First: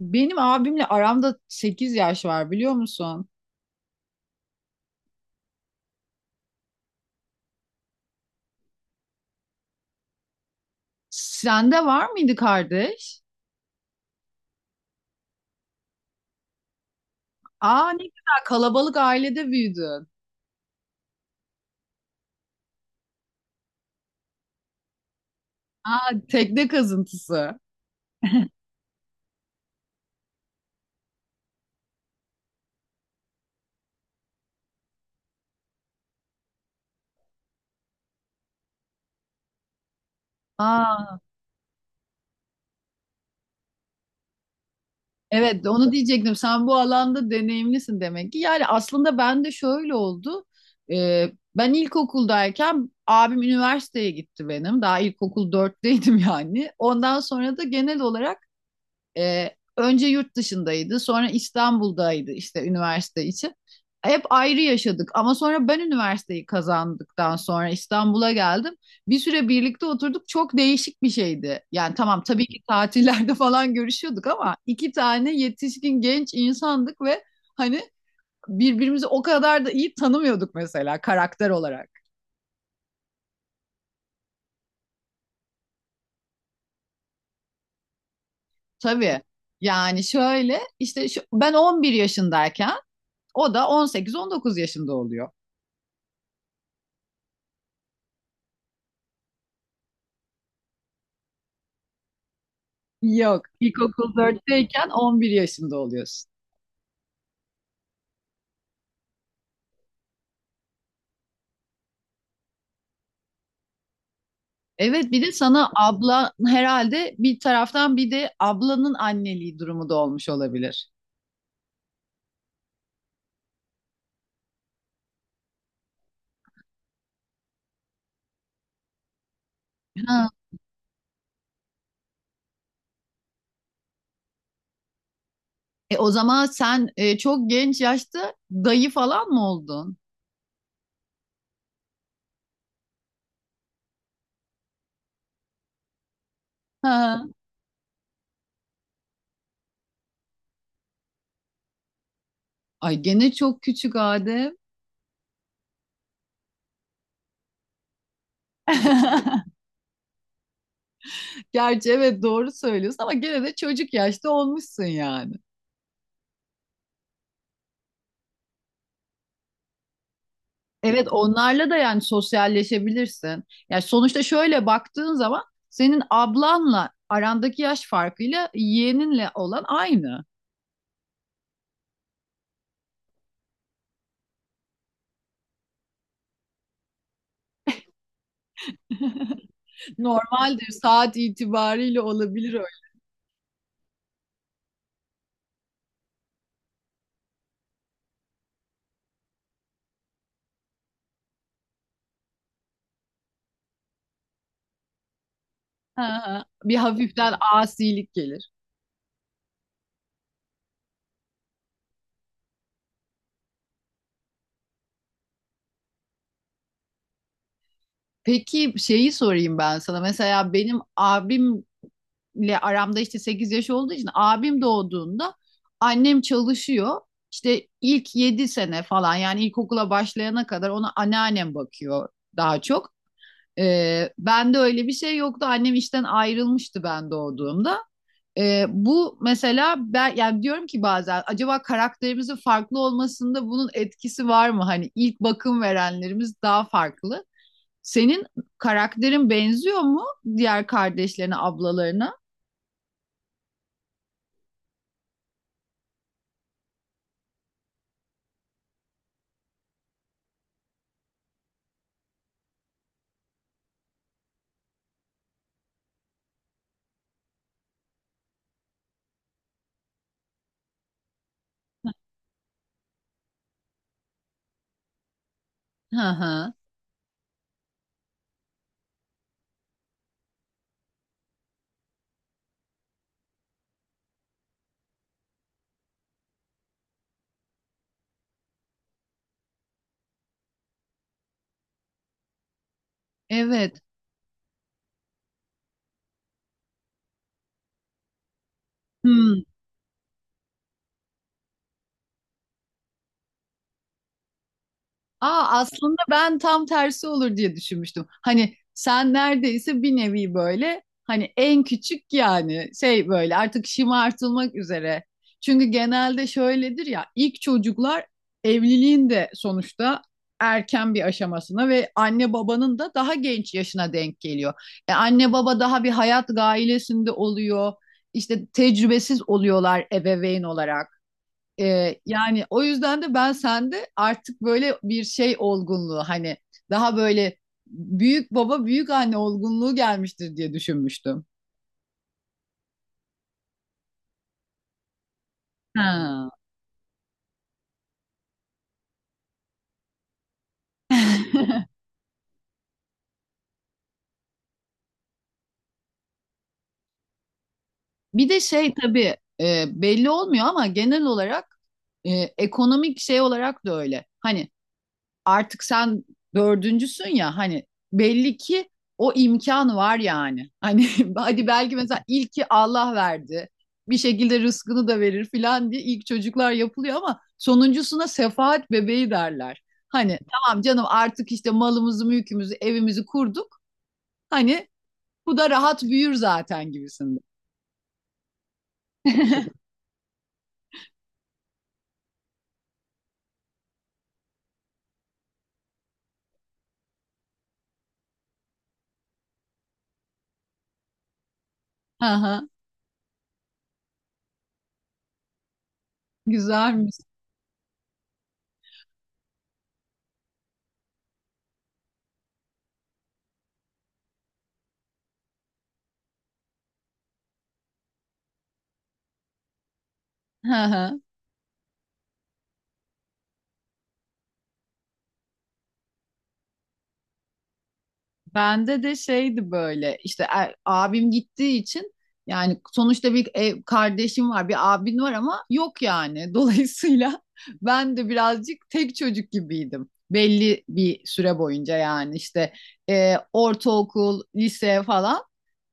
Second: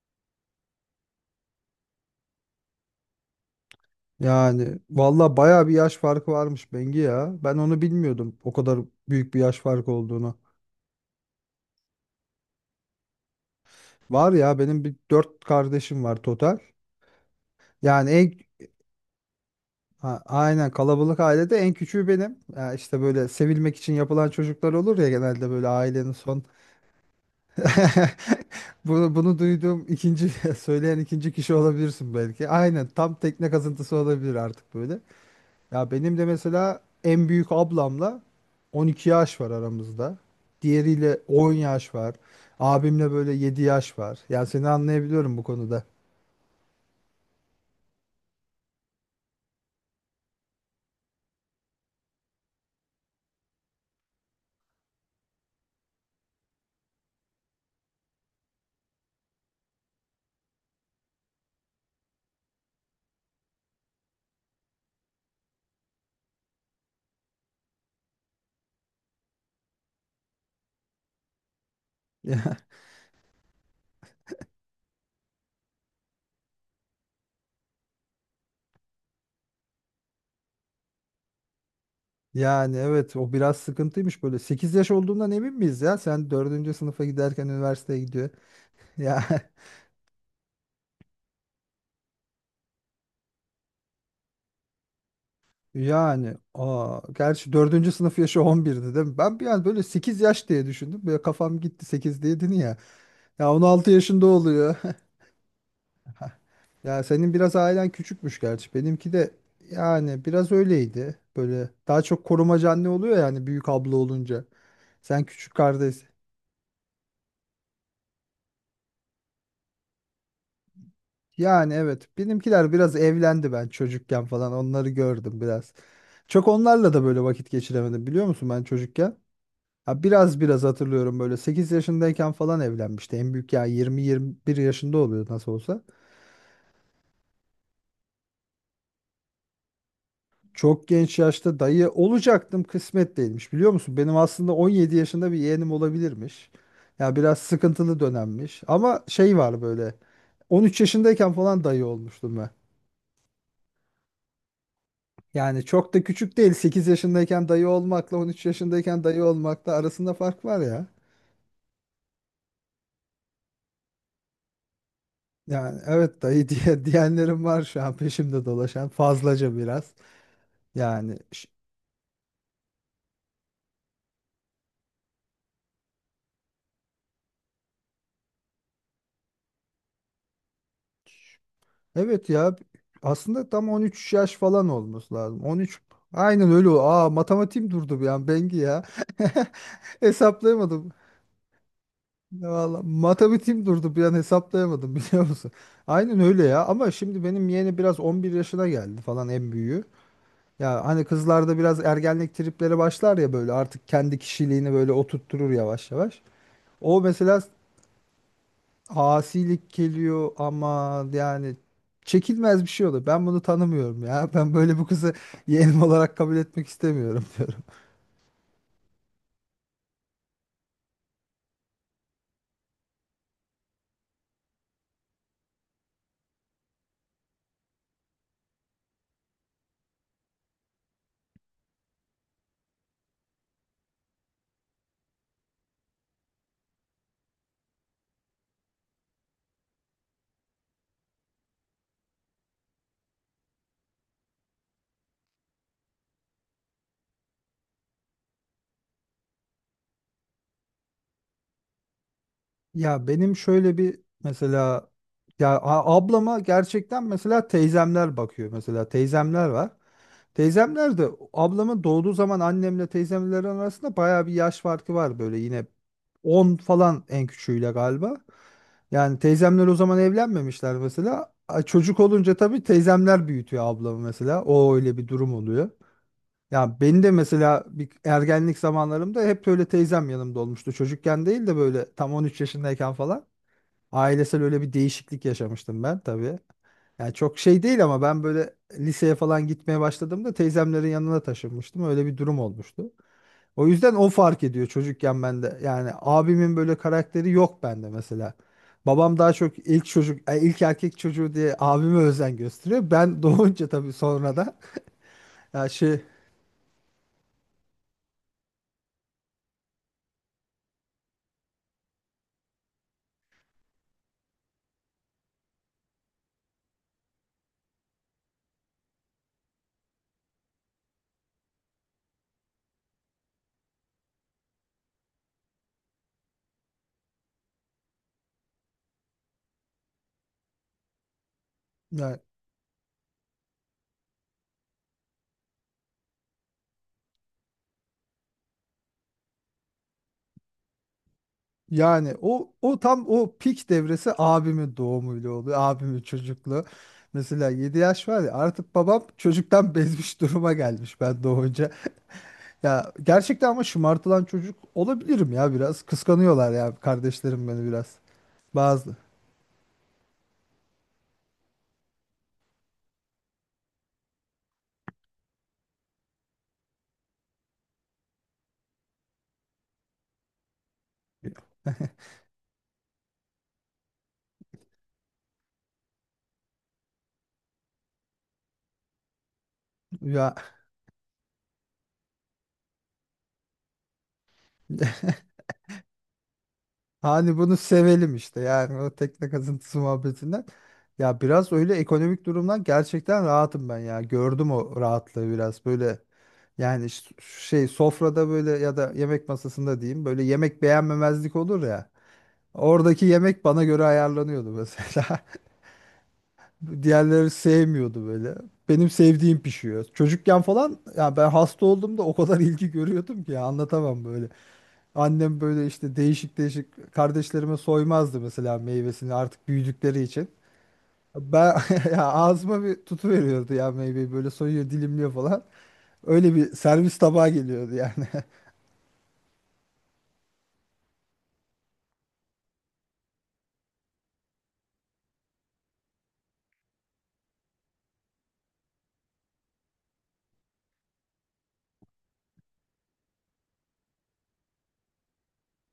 Benim abimle aramda 8 yaş var biliyor musun? Yani valla baya bir yaş farkı varmış Bengi ya. Ben onu bilmiyordum o kadar büyük bir yaş farkı olduğunu. Sende var mıydı kardeş? Var ya benim bir dört kardeşim var total. Aa, ne Yani güzel kalabalık ailede büyüdün. Aynen kalabalık ailede en küçüğü benim. Ya işte böyle sevilmek için yapılan çocuklar olur ya genelde böyle ailenin Aa, son. tekne kazıntısı. Bunu duyduğum ikinci söyleyen ikinci kişi olabilirsin belki. Aynen tam tekne kazıntısı olabilir artık böyle. Ya benim de mesela en büyük ablamla 12 yaş var aramızda. Aa, Diğeriyle 10 yaş var. Abimle böyle 7 yaş var. Yani seni anlayabiliyorum bu evet konuda. onu diyecektim. Sen bu alanda deneyimlisin demek ki. Yani aslında ben de şöyle oldu. Ben ilkokuldayken abim üniversiteye gitti benim. Daha ilkokul 4'teydim yani. Ondan sonra da genel olarak E, önce yurt dışındaydı, sonra İstanbul'daydı işte üniversite için. Hep ayrı yaşadık ama sonra ben üniversiteyi kazandıktan sonra İstanbul'a geldim. Bir süre birlikte oturduk. Çok değişik bir şeydi. Yani tamam tabii ki tatillerde falan görüşüyorduk ama iki tane yetişkin genç insandık ve hani birbirimizi o kadar da iyi tanımıyorduk mesela karakter olarak. Yani evet o biraz sıkıntıymış böyle. 8 yaş olduğundan emin miyiz ya? Sen dördüncü sınıfa giderken üniversiteye gidiyor. Tabii. Ya Yani şöyle işte ben 11 yaşındayken o da 18-19 yaşında oluyor. yani gerçi dördüncü sınıf yaşı 11'di değil mi? Ben bir an böyle 8 yaş diye düşündüm. Böyle kafam gitti 8 diye dedin ya. Yok. Ya 16 İlkokul yaşında oluyor. 4'teyken 11 yaşında oluyorsun. Ya senin biraz ailen küçükmüş gerçi. Benimki de yani biraz öyleydi. Böyle daha çok korumacı anne oluyor yani büyük abla olunca. Evet, bir Sen de küçük sana kardeş. abla herhalde bir taraftan bir de ablanın anneliği durumu da olmuş olabilir. Yani evet benimkiler biraz evlendi ben çocukken falan onları gördüm biraz. Çok onlarla da böyle vakit geçiremedim biliyor musun ben çocukken? Ha, Ha. biraz biraz hatırlıyorum böyle 8 yaşındayken falan evlenmişti. En büyük ya 20-21 yaşında oluyor nasıl olsa. O zaman sen çok genç yaşta dayı falan mı oldun? Çok genç yaşta dayı olacaktım kısmet değilmiş biliyor musun? Benim aslında 17 yaşında bir yeğenim olabilirmiş. Ya Ha. biraz sıkıntılı dönemmiş ama şey var böyle 13 yaşındayken falan dayı olmuştum ben. Ay, gene çok küçük Adem. Yani çok da küçük değil 8 yaşındayken dayı olmakla 13 yaşındayken dayı olmakla arasında fark var ya. Gerçi evet doğru söylüyorsun ama gene de çocuk yaşta olmuşsun yani. Yani evet dayı diye diyenlerim var şu an peşimde dolaşan fazlaca biraz. Evet, Yani onlarla da yani sosyalleşebilirsin. Yani sonuçta şöyle baktığın zaman senin ablanla arandaki yaş farkıyla yeğeninle olan aynı. Evet ya aslında tam 13 yaş falan olması lazım. 13 aynen öyle. O- Aa matematiğim durdu bir an Bengi ya. Normaldir, Hesaplayamadım. saat itibariyle Ya olabilir öyle. vallahi matematiğim durdu bir an hesaplayamadım biliyor musun? Aynen öyle ya ama şimdi benim yeğeni biraz 11 yaşına geldi falan en büyüğü. Ya hani kızlarda biraz ergenlik tripleri başlar ya böyle artık kendi kişiliğini böyle oturtturur yavaş Ha, yavaş. ha. Bir O hafiften mesela asilik gelir. asilik geliyor ama yani çekilmez bir şey olur. Ben bunu tanımıyorum ya. Ben böyle bu kızı yeğenim olarak kabul etmek istemiyorum diyorum. Peki şeyi sorayım ben sana. Mesela benim abimle aramda işte 8 yaş olduğu için abim doğduğunda annem çalışıyor. İşte ilk 7 sene falan yani ilkokula başlayana kadar ona anneannem bakıyor daha çok. Bende öyle bir şey yoktu. Annem işten ayrılmıştı ben doğduğumda. Bu mesela ben yani diyorum ki bazen acaba karakterimizin farklı olmasında bunun etkisi var mı? Hani ilk bakım verenlerimiz daha farklı. Senin karakterin benziyor mu diğer kardeşlerine, ablalarına? Ya benim şöyle bir mesela ya ablama gerçekten mesela teyzemler bakıyor. Mesela teyzemler var. Teyzemler de ablamın doğduğu zaman annemle teyzemlerin arasında bayağı bir yaş farkı var böyle yine 10 falan en küçüğüyle galiba. Yani teyzemler o zaman evlenmemişler mesela. Çocuk olunca tabii teyzemler büyütüyor ablamı mesela. O öyle bir durum oluyor. Hı hı. Ya beni de mesela bir ergenlik zamanlarımda hep böyle teyzem yanımda olmuştu. Çocukken değil de böyle tam 13 yaşındayken falan. Ailesel öyle bir değişiklik yaşamıştım ben tabii. Yani çok şey değil ama ben böyle liseye falan gitmeye başladığımda teyzemlerin yanına taşınmıştım. Öyle bir durum olmuştu. O Evet. yüzden o fark ediyor çocukken bende. Yani abimin böyle karakteri yok bende mesela. Babam daha Hmm. çok ilk çocuk, ilk erkek çocuğu diye abime özen gösteriyor. Ben doğunca tabii sonra da Aa, ya aslında şey ben tam tersi olur diye düşünmüştüm. Hani sen neredeyse bir nevi böyle hani en küçük yani şey böyle artık şımartılmak üzere. Çünkü genelde şöyledir ya ilk çocuklar evliliğin de sonuçta erken bir aşamasına ve anne babanın da daha genç yaşına denk geliyor. Anne baba daha bir hayat gailesinde oluyor. İşte tecrübesiz oluyorlar ebeveyn olarak. Ee, yani, yani o yüzden de ben sende artık böyle bir şey olgunluğu hani daha böyle büyük baba büyük anne olgunluğu gelmiştir diye düşünmüştüm. yani o tam o pik devresi abimin doğumuyla oluyor. Abimin Ha. çocukluğu. Mesela 7 yaş var ya artık babam çocuktan bezmiş duruma gelmiş ben doğunca. Ya gerçekten ama şımartılan çocuk olabilirim ya biraz. Kıskanıyorlar ya kardeşlerim beni biraz. Bir de şey Bazı. tabii belli olmuyor ama genel olarak e, ekonomik şey olarak da öyle. Hani artık sen dördüncüsün ya hani belli ki o imkan var yani. Hani hadi belki mesela ilki Allah verdi. Bir şekilde rızkını da verir filan diye ilk çocuklar yapılıyor ama sonuncusuna sefaat bebeği derler. Hani Ya tamam canım artık işte malımızı, mülkümüzü, evimizi kurduk. Hani bu da rahat büyür zaten gibisinde. hani bunu sevelim işte yani o tekne kazıntısı muhabbetinden. Ya biraz öyle ekonomik durumdan gerçekten rahatım ben ya. Gördüm o rahatlığı biraz böyle. Yani şey sofrada böyle ya da yemek masasında diyeyim böyle yemek beğenmemezlik olur ya. Aha, Oradaki yemek bana göre ayarlanıyordu mesela. güzelmiş. Diğerleri sevmiyordu böyle. Benim sevdiğim pişiyor. Çocukken falan ya ben hasta olduğumda o kadar ilgi görüyordum ki ya, anlatamam böyle. Annem böyle işte değişik değişik kardeşlerime soymazdı mesela meyvesini artık büyüdükleri için. Aha. Ben ya ağzıma bir tutu veriyordu ya meyveyi böyle soyuyor dilimliyor falan. Öyle bir servis tabağı geliyordu yani. Bende de şeydi böyle işte abim gittiği için yani sonuçta bir ev, kardeşim var bir abin var ama yok yani. Dolayısıyla ben de birazcık tek çocuk gibiydim. Belli bir süre boyunca yani işte ortaokul, lise falan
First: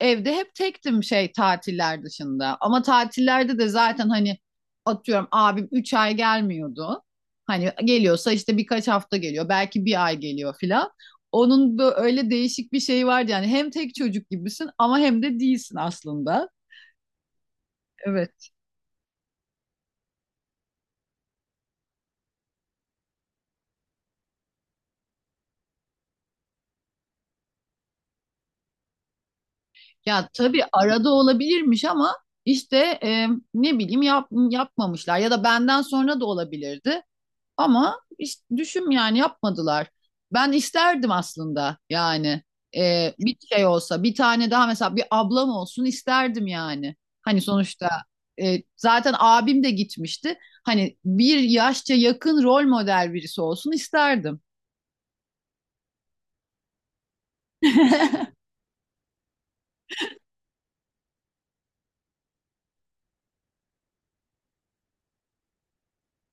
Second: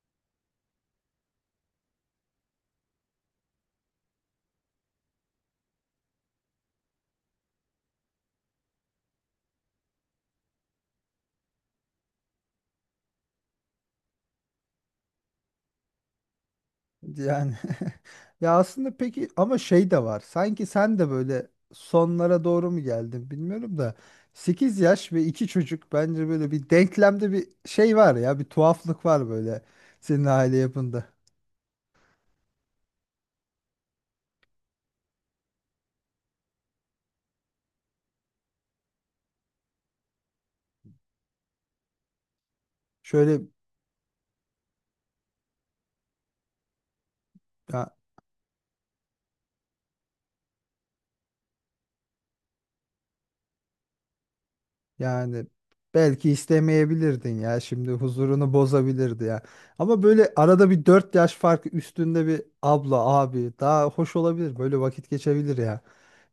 evde hep tektim şey tatiller dışında. Ama tatillerde de zaten hani atıyorum abim 3 ay gelmiyordu. Hani geliyorsa işte birkaç hafta geliyor belki bir ay geliyor filan. Onun böyle öyle değişik bir şeyi vardı yani hem tek çocuk gibisin ama hem de değilsin aslında. Yani Evet. ya aslında peki ama şey de var. Sanki sen de böyle sonlara doğru mu geldin bilmiyorum da 8 yaş ve 2 çocuk bence böyle bir denklemde bir şey var ya bir tuhaflık var böyle senin Ya aile tabii yapında. arada olabilirmiş ama işte e, ne bileyim yapmamışlar ya da benden sonra da olabilirdi. Ama işte düşün yani yapmadılar. Ben isterdim aslında yani bir Şöyle şey olsa bir tane daha mesela bir ablam olsun isterdim yani. Hani ya, sonuçta zaten abim de gitmişti. Hani bir yaşça yakın rol model birisi olsun isterdim. yani belki istemeyebilirdin ya şimdi huzurunu bozabilirdi ya. Ama böyle arada bir 4 yaş farkı üstünde bir abla abi daha hoş olabilir böyle vakit geçebilir ya.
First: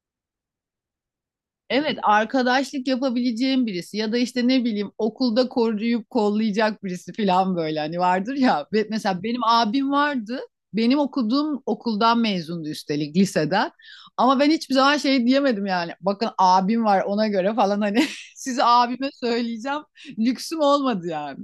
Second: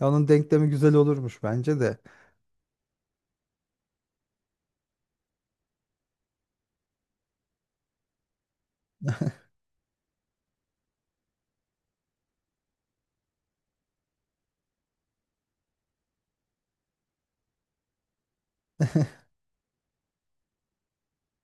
Ya onun denklemi güzel olurmuş bence de. Evet, arkadaşlık yapabileceğim birisi ya da işte ne bileyim okulda koruyup kollayacak birisi falan böyle hani vardır ya. Ve mesela benim abim vardı. Benim okuduğum okuldan mezundu üstelik liseden. Ama ben hiçbir zaman şey diyemedim yani. Bakın abim var ona göre falan hani size abime söyleyeceğim. Lüksüm olmadı yani.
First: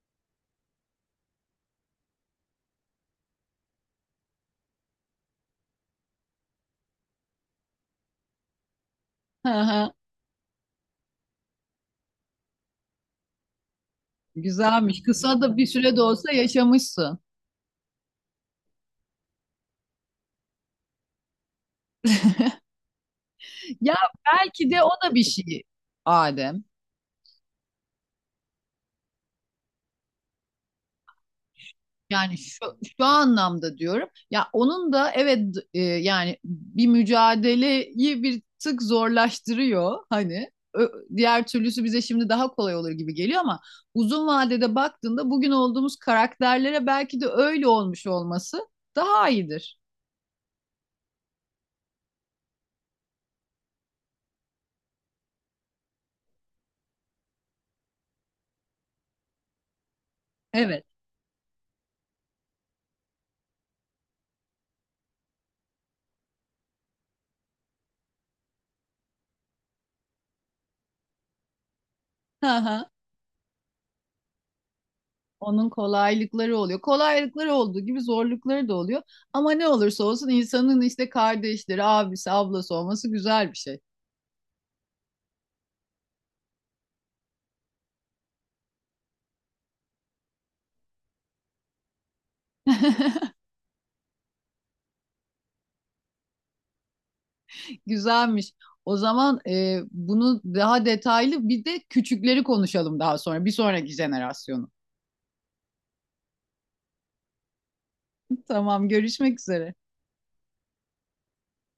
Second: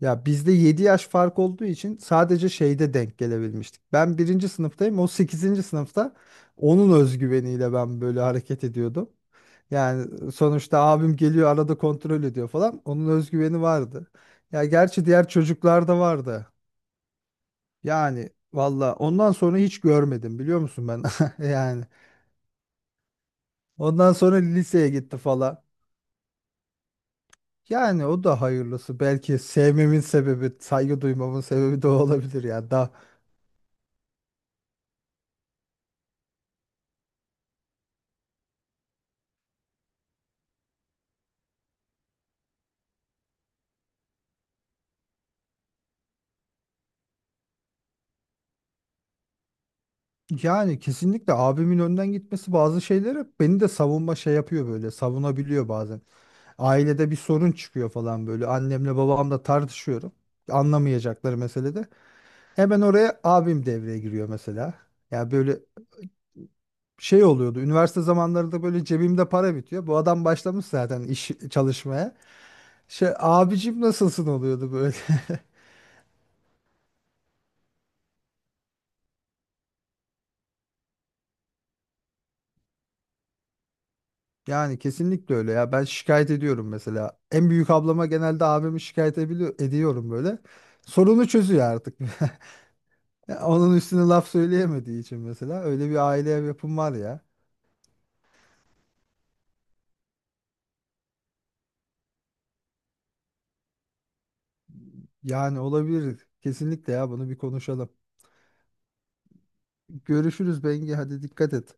Ya bizde 7 yaş fark olduğu için sadece şeyde denk gelebilmiştik. Ben birinci sınıftayım. O sekizinci sınıfta onun özgüveniyle ben böyle hareket ediyordum. Hı hı. Yani sonuçta abim geliyor arada kontrol ediyor falan. Onun özgüveni vardı. Ya Güzelmiş. gerçi diğer Kısa da bir süre çocuklarda de olsa vardı. yaşamışsın. Yani valla ondan sonra hiç görmedim biliyor musun ben? Yani Ya ondan sonra belki de o liseye da gitti bir şey falan. Adem. Yani o da hayırlısı. Belki sevmemin sebebi, saygı duymamın sebebi de o Yani olabilir şu, ya. şu anlamda diyorum. Ya onun da evet yani bir mücadeleyi bir tık zorlaştırıyor hani. Diğer türlüsü bize şimdi daha kolay olur gibi geliyor ama uzun vadede baktığında bugün olduğumuz karakterlere belki de öyle olmuş olması daha iyidir. Yani kesinlikle abimin önden gitmesi bazı şeylere beni de savunma şey yapıyor böyle savunabiliyor bazen. Ailede bir sorun çıkıyor falan böyle annemle babamla tartışıyorum. Evet. Anlamayacakları meselede. Hemen oraya abim devreye giriyor mesela. Ya böyle şey oluyordu üniversite zamanlarında böyle cebimde para bitiyor. Bu adam başlamış zaten iş çalışmaya. Hı hı. Şey abicim nasılsın oluyordu böyle. Onun kolaylıkları oluyor. Kolaylıkları olduğu gibi zorlukları da oluyor. Ama ne olursa olsun insanın işte kardeşleri, abisi, ablası olması güzel bir şey. Yani kesinlikle öyle ya. Ben şikayet ediyorum mesela. En büyük ablama genelde abimi şikayet ediyorum böyle. Sorunu çözüyor artık. Ya onun üstüne laf söyleyemediği için mesela öyle bir aile yapım var ya. Güzelmiş. O zaman bunu daha detaylı bir de küçükleri konuşalım daha sonra. Bir sonraki jenerasyonu. Yani olabilir. Kesinlikle ya bunu bir konuşalım. Tamam, görüşmek üzere. Görüşürüz Bengi hadi dikkat et.